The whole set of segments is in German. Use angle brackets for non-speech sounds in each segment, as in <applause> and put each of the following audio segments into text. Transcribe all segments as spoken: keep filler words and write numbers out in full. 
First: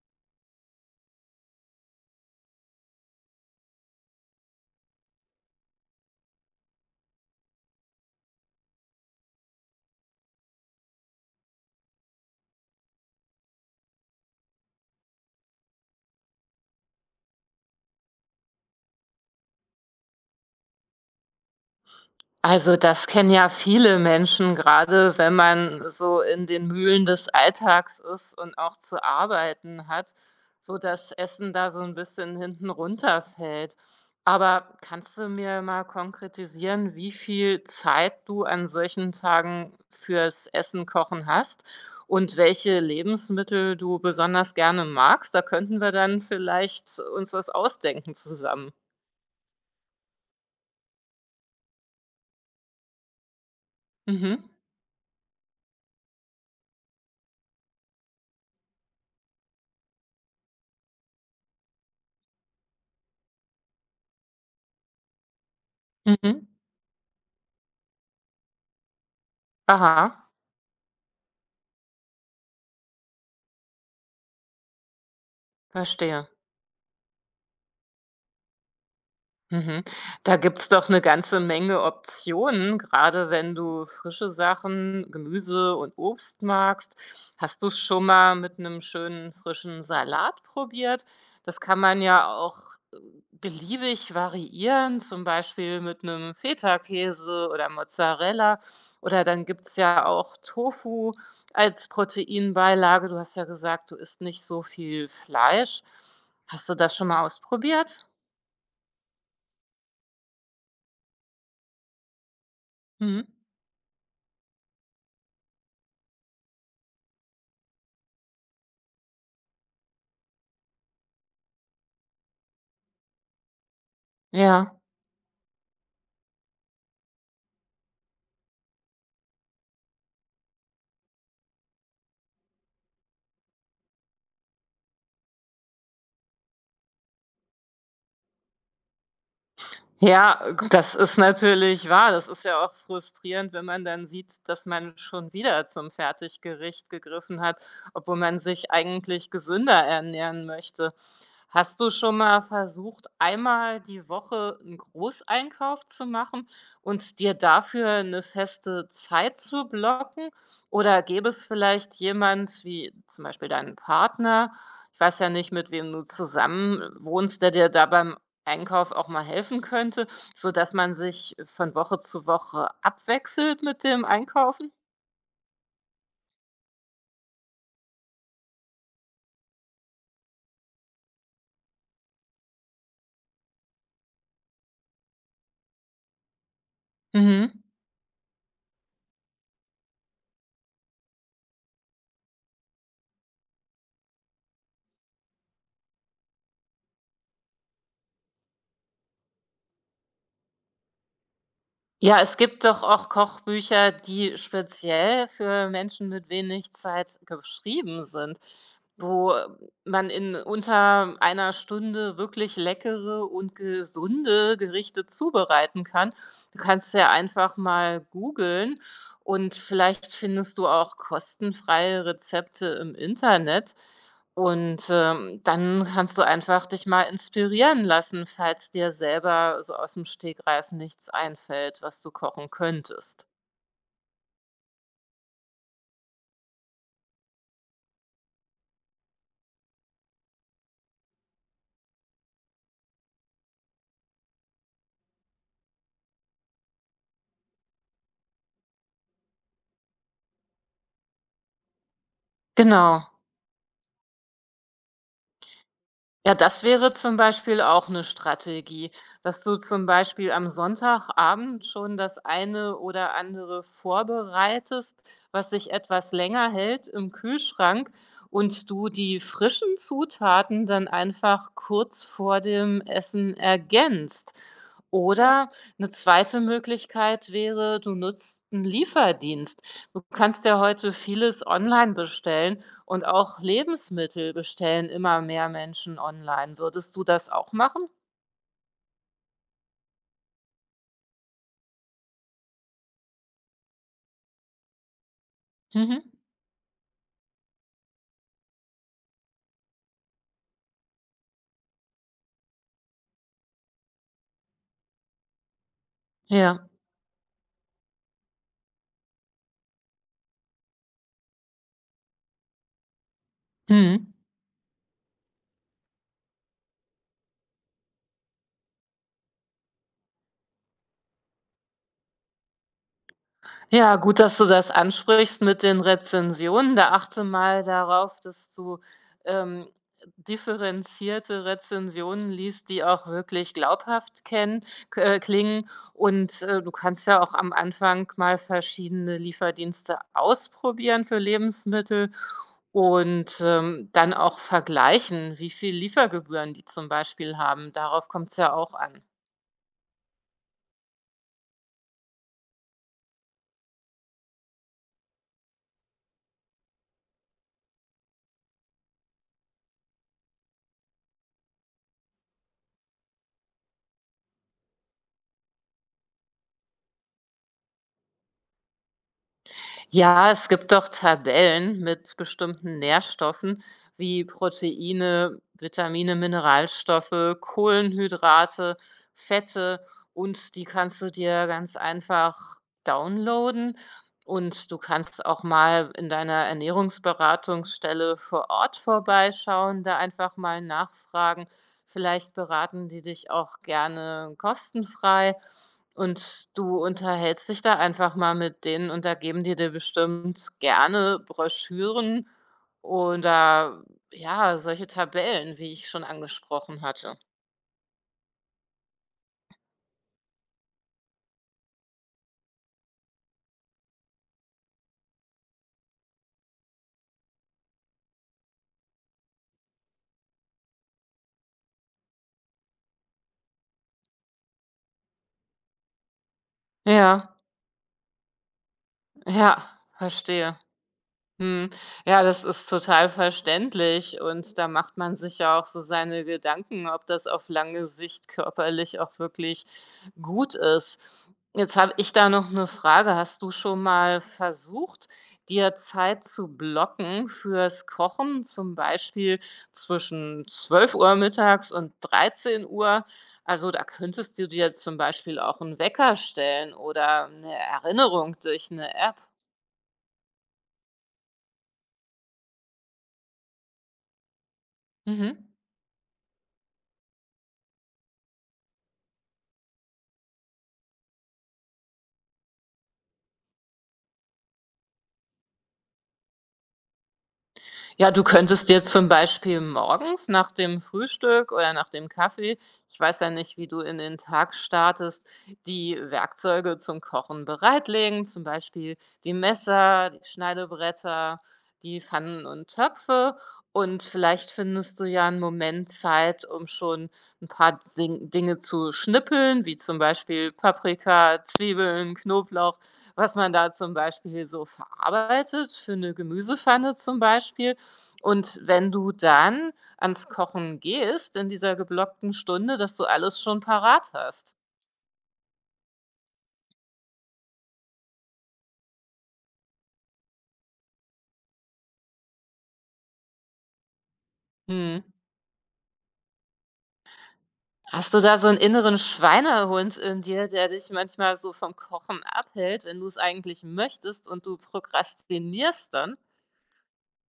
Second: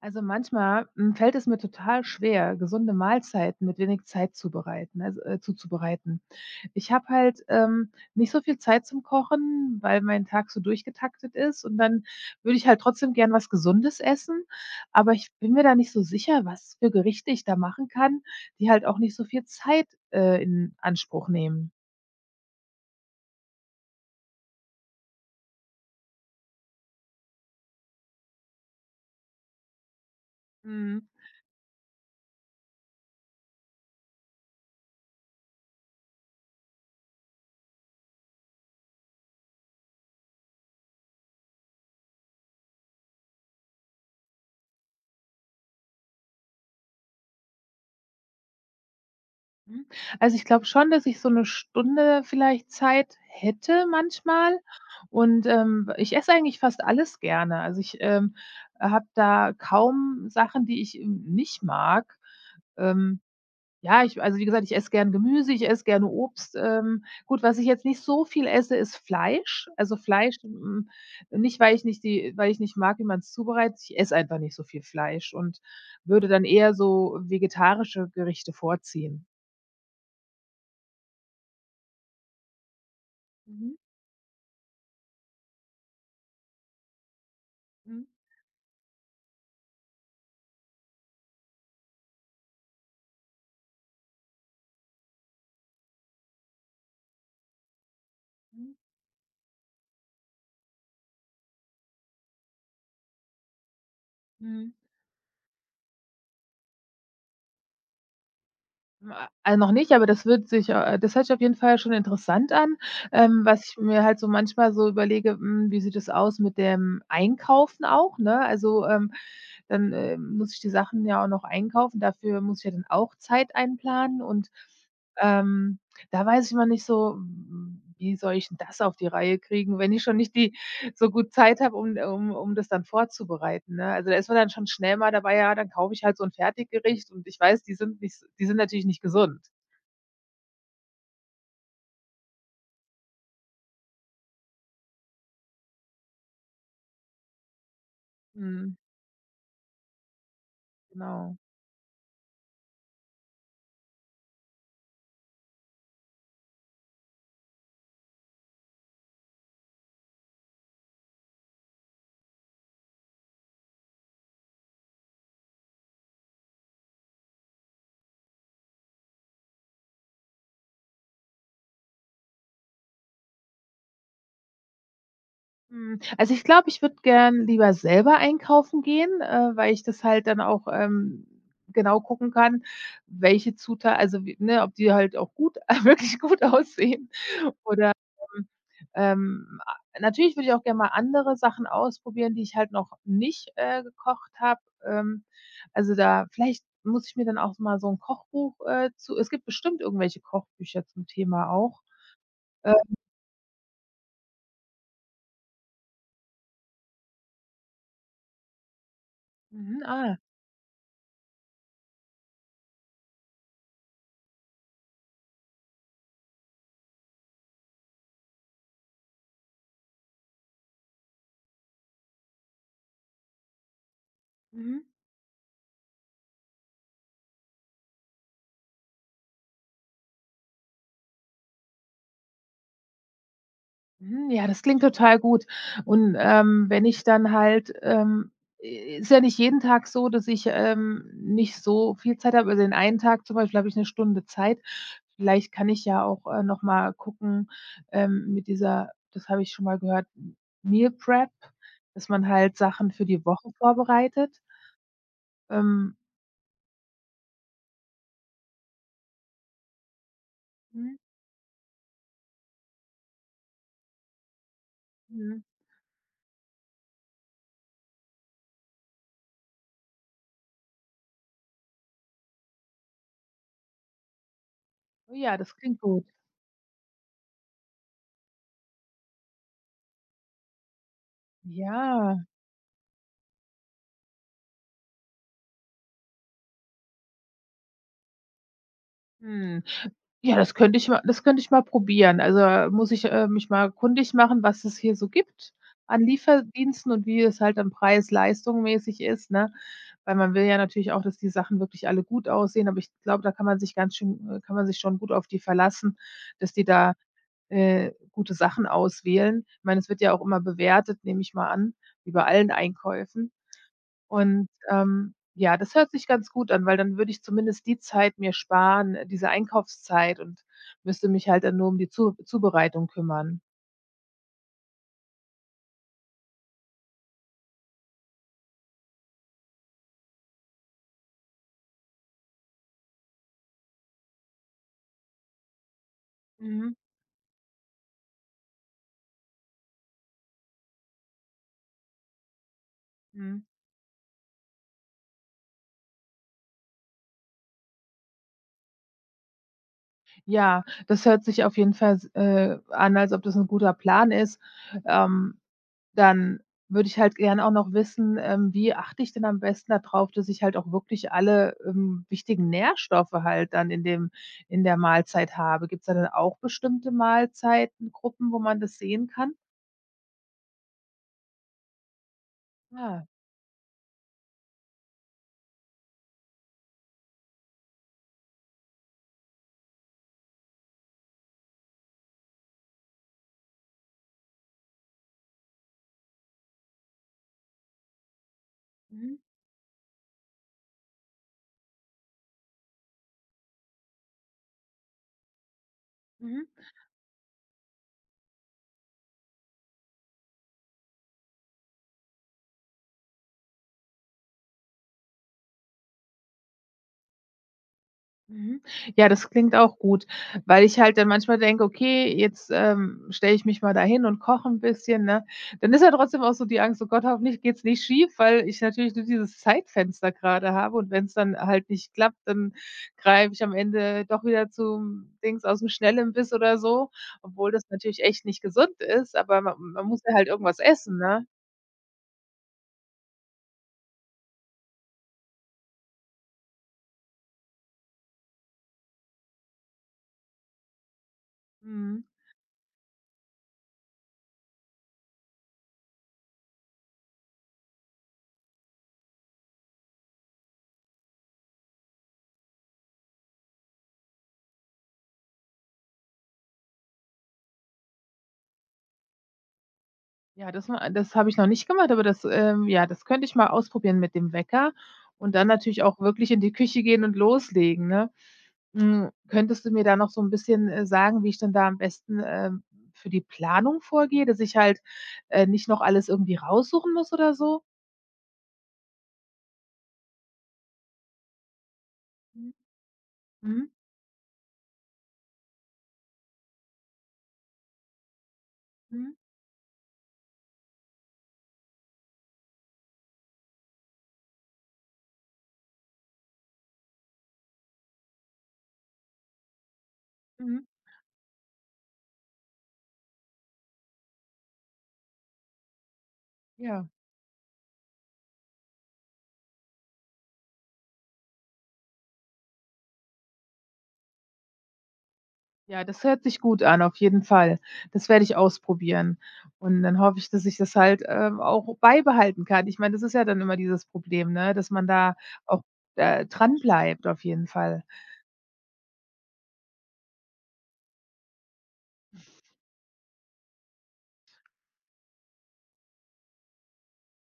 Also manchmal, hm, fällt es mir total schwer, gesunde Mahlzeiten mit wenig Zeit zubereiten, also, äh, zuzubereiten. Ich habe halt, ähm, nicht so viel Zeit zum Kochen, weil mein Tag so durchgetaktet ist und dann würde ich halt trotzdem gern was Gesundes essen, aber ich bin mir da nicht so sicher, was für Gerichte ich da machen kann, die halt auch nicht so viel Zeit, äh, in Anspruch nehmen. Also, das kennen ja viele Menschen, Gerade, wenn man so in den Mühlen des Alltags ist und auch zu arbeiten hat, so Mhm. dass Essen da so ein bisschen hinten runterfällt. Aber kannst du mir mal konkretisieren, wie viel Zeit du an solchen Tagen fürs Essen kochen hast und welche Lebensmittel du besonders gerne magst? Da könnten wir dann vielleicht uns was ausdenken zusammen. Mhm. Also, ich glaube schon, dass ich so 'ne Stunde vielleicht Zeit hätte Mhm, manchmal und, ähm, ich esse eigentlich fast alles gerne. Also, ich, ähm, habe da kaum Sachen, die ich, ähm, nicht mag. Ähm, ja, ich also, wie gesagt, ich esse gern Gemüse, ich esse gerne mhm. Obst. Ähm, gut, was ich jetzt nicht so viel esse, ist Fleisch. Also, Aha, Fleisch, hm, nicht, weil ich nicht die weil ich nicht mag, wie man's zubereitet. Ich esse einfach nicht so viel Fleisch und verstehe. würde dann eher so vegetarische Gerichte vorziehen. Mhm. Da gibt's doch eine ganze Menge Optionen, Gerade wenn Mhm. du frische Sachen, Gemüse und Obst magst. Hast du's Mhm, schon mal mit einem schönen frischen Salat probiert? Das kann man ja auch, äh, beliebig variieren, zum Beispiel mit einem Feta-Käse oder Mozzarella. mhm, Oder dann gibt's ja auch Tofu als Proteinbeilage. Du hast ja gesagt, du isst nicht so mhm. viel Fleisch. Hast du das schon mal ausprobiert? Ma Also, noch nicht, aber das wird sich äh, das hört sich auf jeden Fall schon interessant an. Mhm. Ähm, was ich mir halt so manchmal so überlege, hm, wie sieht es aus mit dem Einkaufen auch, ne? Also, ähm, dann, äh, muss ich die Sachen ja auch noch einkaufen. Dafür muss ich ja dann auch Zeit einplanen und, Ja. ähm, da weiß ich immer nicht so, hm, wie soll ich 'n das auf die Reihe kriegen, wenn ich schon nicht die so gut Zeit habe, um um um das dann vorzubereiten, ne? Also, da ist man dann schon schnell mal dabei, ja, dann kaufe ich halt so 'n Fertiggericht und ich weiß, die sind nicht s die sind natürlich nicht gesund. Ja, das ist natürlich wahr. Das ist ja auch frustrierend, wenn man dann sieht, dass man schon wieder zum Fertiggericht gegriffen hat, obwohl man sich Mhm, eigentlich gesünder ernähren möchte. genau. Hast du schon mal versucht, einmal die Woche einen Großeinkauf zu machen und dir dafür eine feste Zeit zu blocken? Oder gäbe es vielleicht jemand wie zum Beispiel deinen Partner, ich weiß ja nicht, mit wem du zusammen wohnst, der dir da beim Einkauf auch mal helfen könnte, sodass man sich von Woche zu Woche abwechselt mit dem Einkaufen? Mhm, also, ich glaube, ich würde gern lieber selber einkaufen gehen, äh, weil ich das halt dann auch, ähm, genau gucken kann, welche Zuta also, w ne, ob die halt auch gut <laughs> wirklich gut aussehen. Mhm. Oder, ähm ähm, a natürlich würde ich auch gerne mal andere Sachen ausprobieren, die ich halt noch nicht, äh, gekocht habe. Ähm, also, da vielleicht muss ich mir dann auch mal so ein Kochbuch, äh, zu es gibt bestimmt irgendwelche Kochbücher zum Thema auch. Ja, es gibt Äh, doch auch Kochbücher, die speziell für Menschen mit wenig Zeit geschrieben sind, wo mhm, man ah, in unter einer Stunde wirklich leckere und gesunde Gerichte zubereiten kann. Du kannst ja einfach mal googeln und vielleicht findest du auch kostenfreie Rezepte im Internet. mhm. Und, ähm, dann kannst du einfach dich mal inspirieren lassen, falls dir selber so aus dem Stegreif nichts einfällt, was du kochen könntest. Mhm, ja, das klingt total gut. Und, ähm, wenn ich dann halt, ähm i ist ja nicht jeden Tag so, dass ich, ähm, nicht so viel Zeit habe. Also, den einen Tag zum Beispiel habe ich eine Stunde Zeit. Vielleicht kann ich ja auch, äh, noch mal gucken, ähm, mit dieser das habe ich schon mal gehört, Meal Prep, dass man halt Sachen für Genau. die Woche vorbereitet. Ähm, Ja, das wäre zum Beispiel auch eine Strategie, dass du zum Beispiel am mhm, Sonntagabend schon das eine oder andere vorbereitest, mhm. was sich etwas länger hält im Kühlschrank und du die frischen Zutaten dann einfach kurz vor dem Essen ergänzt. Oh ja, Oder das klingt eine gut. zweite Möglichkeit wäre, du nutzt einen Lieferdienst. Du kannst ja heute vieles online Ja, bestellen und auch Lebensmittel bestellen immer mehr Menschen online. Würdest du das auch machen? mhm. Ja, das könnte ich mal das könnte ich mal probieren. Also, äh, muss ich, äh, mich mal kundig machen, was es hier so gibt an Mhm. Lieferdiensten und wie es halt dann Preis-Leistung mäßig ist, ne? Weil man will ja natürlich auch, dass die Sachen wirklich alle gut aussehen, aber ich glaube, da kann man sich ganz schön äh, kann man sich schon gut auf die verlassen, dass die Ja. da, äh, gute Sachen auswählen. Ich meine, es wird ja auch immer bewertet, nehme ich mal an, wie bei allen Einkäufen. Mhm. Und, ähm, ja, das hört sich ganz gut an, weil dann würde ich zumindest die Zeit mir sparen, äh, diese Einkaufszeit und müsste mich halt dann nur um die Zu Zubereitung kümmern. Ja, gut, dass du das ansprichst mit den Rezensionen. Da achte mal darauf, dass du, ähm, differenzierte Rezensionen liest, die auch wirklich glaubhaft kennen k äh, klingen. Und, äh, du Mhm, kannst ja auch am Anfang mal verschiedene Lieferdienste ausprobieren für Lebensmittel. mhm. Und, ähm, dann auch vergleichen, wie viel Liefergebühren die zum Beispiel haben. Darauf kommt es ja auch an. Ja, das hört sich auf jeden Fall s äh, an, als ob das ein guter Plan ist. Ähm, Dann würde ich halt gerne auch noch wissen, ähm, wie achte ich denn am besten darauf, dass ich halt auch wirklich alle, ähm, wichtigen Nährstoffe halt dann in dem in der Mahlzeit habe? Gibt's da dann auch bestimmte Mahlzeitengruppen, wo man das sehen kann? Ja, es gibt doch Tabellen mit bestimmten Ah, Nährstoffen wie Proteine, Vitamine, Mineralstoffe, Kohlenhydrate, Fette und die kannst du dir ganz einfach downloaden und du kannst auch mal in deiner Ernährungsberatungsstelle vor Ort mhm, vorbeischauen, da einfach mal nachfragen. Vielleicht beraten die dich auch gerne kostenfrei mhm, und du unterhältst dich da einfach mal mit denen und da geben die dir bestimmt gerne Broschüren oder, ja, solche Tabellen, wie ich schon angesprochen hatte. mhm. Ja, das klingt auch gut, weil ich halt dann manchmal denke: „Okay, jetzt, ähm, stelle ich mich mal dahin und koche ein bisschen“, ne? Dann ist ja trotzdem auch so die Angst: „Oh Gott, hoffentlich geht's nicht schief“, weil ich natürlich nur dieses Zeitfenster gerade habe und wenn es dann halt nicht klappt, dann greife ich am Ende doch wieder zum Dings aus aus'm Schnellimbiss oder so, Ja, obwohl das natürlich echt nicht gesund ist, aber ma ja, man muss ja halt irgendwas verstehe. essen, ne? Mhm. Ja, das ist total verständlich und da macht man sich ja auch so seine Gedanken, ob das auf lange Sicht körperlich auch wirklich gut ist. Jetzt habe Mhm. ich da noch eine Frage. Hast du schon mal versucht, dir Zeit zu blocken fürs Kochen, zum Beispiel zwischen zwölf Uhr mittags und dreizehn Uhr? Also, da könntest du dir zum Beispiel auch einen Wecker stellen oder eine Erinnerung durch eine App. Ja, das war das habe ich noch nicht gemacht, aber das, ähm ja, das könnte ich mal ausprobieren mit dem Wecker und Mhm. dann natürlich auch wirklich in die Küche gehen und loslegen, ne? Hm, könntest du mir da noch so ein bisschen, äh, sagen, wie ich dann da am besten, ähm, für die Planung vorgehe, dass ich halt, äh, nicht noch alles irgendwie raussuchen muss oder so? Ja, du könntest dir zum Beispiel morgens nach dem Frühstück oder nach dem Mhm. Kaffee, ich weiß ja nicht, wie Mhm. du in den Tag startest, die Werkzeuge zum Kochen bereitlegen, zum Beispiel Mhm. die Messer, die Schneidebretter, die Pfannen und Töpfe. Und vielleicht findest du ja einen Moment Zeit, um schon ein paar Sing Dinge zu schnippeln, wie zum Beispiel Mhm. Paprika, Zwiebeln, Knoblauch, was man da zum Beispiel so verarbeitet, für eine Ja. Gemüsepfanne zum Beispiel. Und wenn du dann ans Kochen gehst in dieser geblockten Stunde, dass du alles schon parat hast. Ja, das hört sich gut an, auf jeden Fall. Das werde ich ausprobieren. Und dann hoffe ich, dass ich das halt, ähm, auch beibehalten kann. Ich meine, das ist ja dann immer dieses Problem, ne, dass man Mhm. da auch, äh, dranbleibt auf jeden Fall. Hast du da so 'n inneren Schweinehund in dir, der dich manchmal so vom Kochen abhält, wenn du's eigentlich möchtest und du prokrastinierst dann?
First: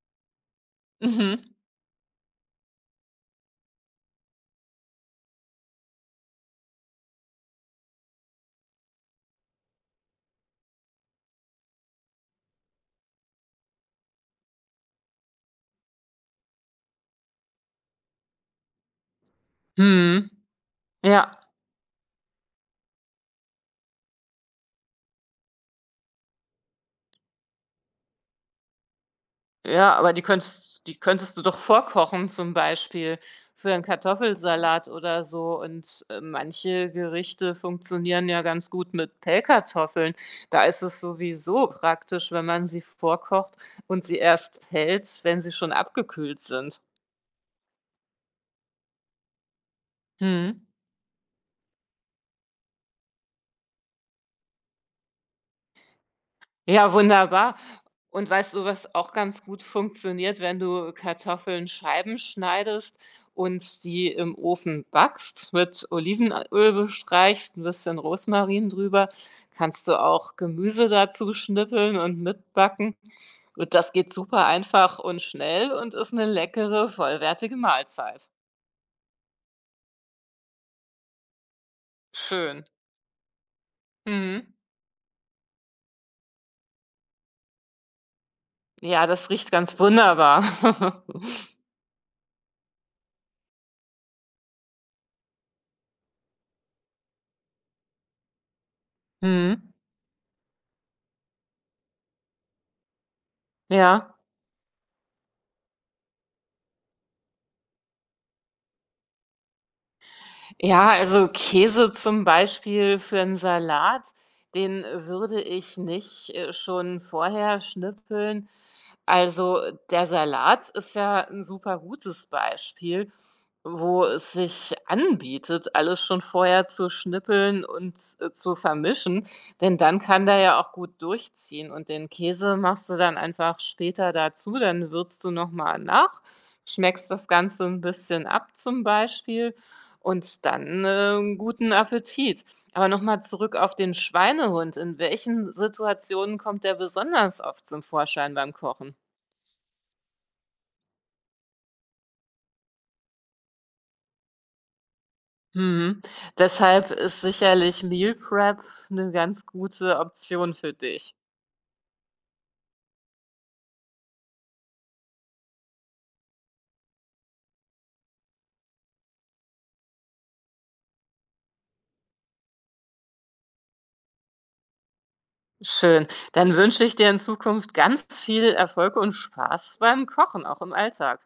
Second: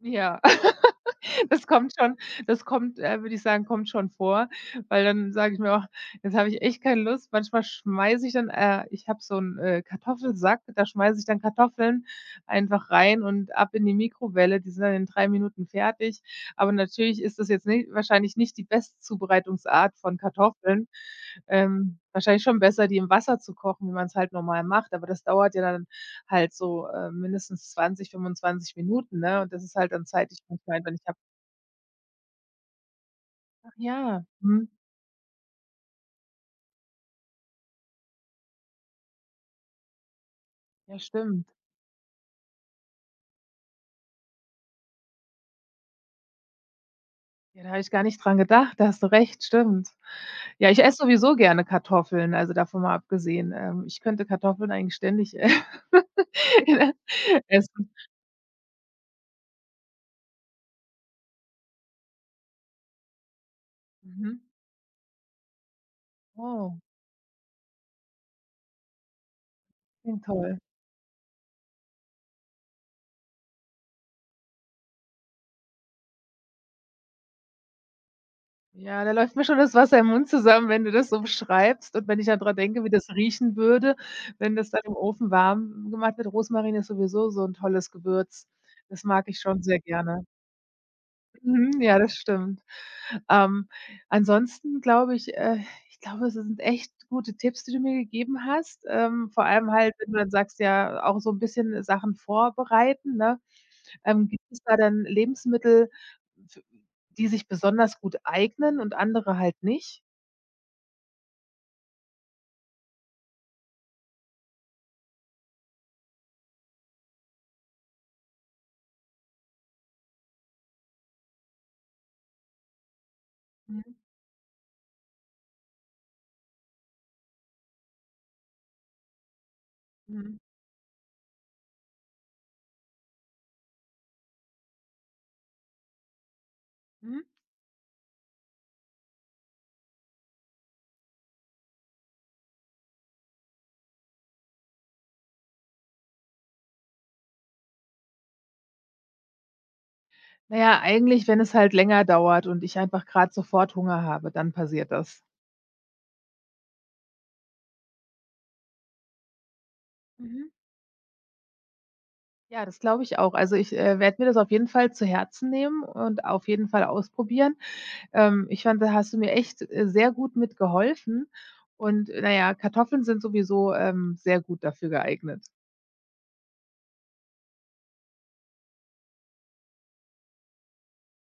Ja, <laughs> Mhm. das kommt schon das kommt, äh, würde ich sagen kommt schon vor, weil dann sage ich mir auch: „Jetzt habe ich echt keine Lust.“ Manchmal schmeiße ich dann äh, ich habe so einen äh, Kartoffelsack, da schmeiße ich dann Kartoffeln einfach rein und ab in die Mikrowelle. Die sind dann in drei Minuten fertig. Aber natürlich ist das jetzt ni wahrscheinlich nicht die beste Zubereitungsart von Mhm. Kartoffeln. Ja. Ähm, wahrscheinlich schon besser, die im Wasser zu kochen, wie man es halt normal macht, aber das dauert ja dann halt so, äh, mindestens zwanzig, fünfundzwanzig Minuten, ne? Und das ist halt Ja, dann aber die Zeit, die ich könntest manchmal einfach die nicht habe. könntest du doch vorkochen zum Beispiel Ach für einen ja, mhm, Kartoffelsalat oder so. Und, äh, manche Gerichte funktionieren ja ganz gut mit Pellkartoffeln. Da ist ja es stimmt. sowieso praktisch, wenn man sie vorkocht und sie erst hält, wenn sie schon abgekühlt sind. Ja, da habe ich gar nicht dran gedacht, da hast du recht, stimmt. Mhm. Ja, ich esse sowieso gerne Kartoffeln, also davon mal abgesehen. Ähm, ich könnte Kartoffeln eigentlich ständig, äh, Ja, <laughs> wunderbar. essen. Und weißt du, was auch ganz gut funktioniert, wenn du Kartoffeln Scheiben schneidest und die im Mhm. Ofen backst, mit Olivenöl Oh, bestreichst, ein bisschen Rosmarin drüber, kannst du klingt auch toll. Gemüse dazu schnippeln und mitbacken. Und das geht super einfach und schnell und ist eine leckere, vollwertige Mahlzeit. Ja, da läuft mir schon das Wasser im Mund zusammen, wenn du das so beschreibst und wenn ich dann dran Schön. denke, wie das riechen würde, Mhm. wenn das dann im Ofen warm gemacht wird. Rosmarin ist sowieso so 'n tolles Gewürz. Das Ja, mag das ich riecht schon sehr ganz gerne. wunderbar. <laughs> Mhm, ja, das stimmt. Ähm, ansonsten glaube ich äh, ich glaube, es sind echt gute Tipps, die du mir gegeben hast. Ähm, vor allem Mhm. halt, wenn du dann sagst, ja, auch so ein bisschen Sachen vorbereiten, ne? Ja. Ähm, gibt es da dann Lebensmittel, f die sich besonders gut eignen und andere halt nicht? Ja, also Käse zum Beispiel für einen Salat, den würde ich nicht, äh, schon vorher schnippeln. Also, der Salat ist ja ein super gutes Beispiel, Mhm, wo es sich anbietet, alles schon vorher zu schnippeln und, äh, zu vermischen, denn dann kann mhm, der ja auch gut durchziehen und den Käse machst du dann einfach später dazu, dann würzt du noch mal nach, schmeckst mhm. das Ganze ein bisschen ab zum Beispiel und dann, äh, guten Appetit. Aber noch mal zurück auf den Schweinehund. In welchen Situationen kommt der besonders oft zum Vorschein beim Kochen? Na ja, eigentlich, wenn es halt länger dauert und ich einfach gerade sofort Hunger habe, dann passiert das. Mhm. Deshalb ist sicherlich Meal Prep eine ganz gute Mhm. Option für dich. Ja, das glaube ich auch. Also, ich, äh, werde mir das auf jeden Fall zu Herzen nehmen und auf jeden Fall ausprobieren. Ähm, ich fand, da hast du mir echt, äh, sehr gut mitgeholfen und, na ja, Kartoffeln sind sowieso, ähm, sehr gut dafür geeignet. Schön. Dann wünsche ich dir in Zukunft ganz viel Erfolg und Spaß beim Kochen, auch im Alltag.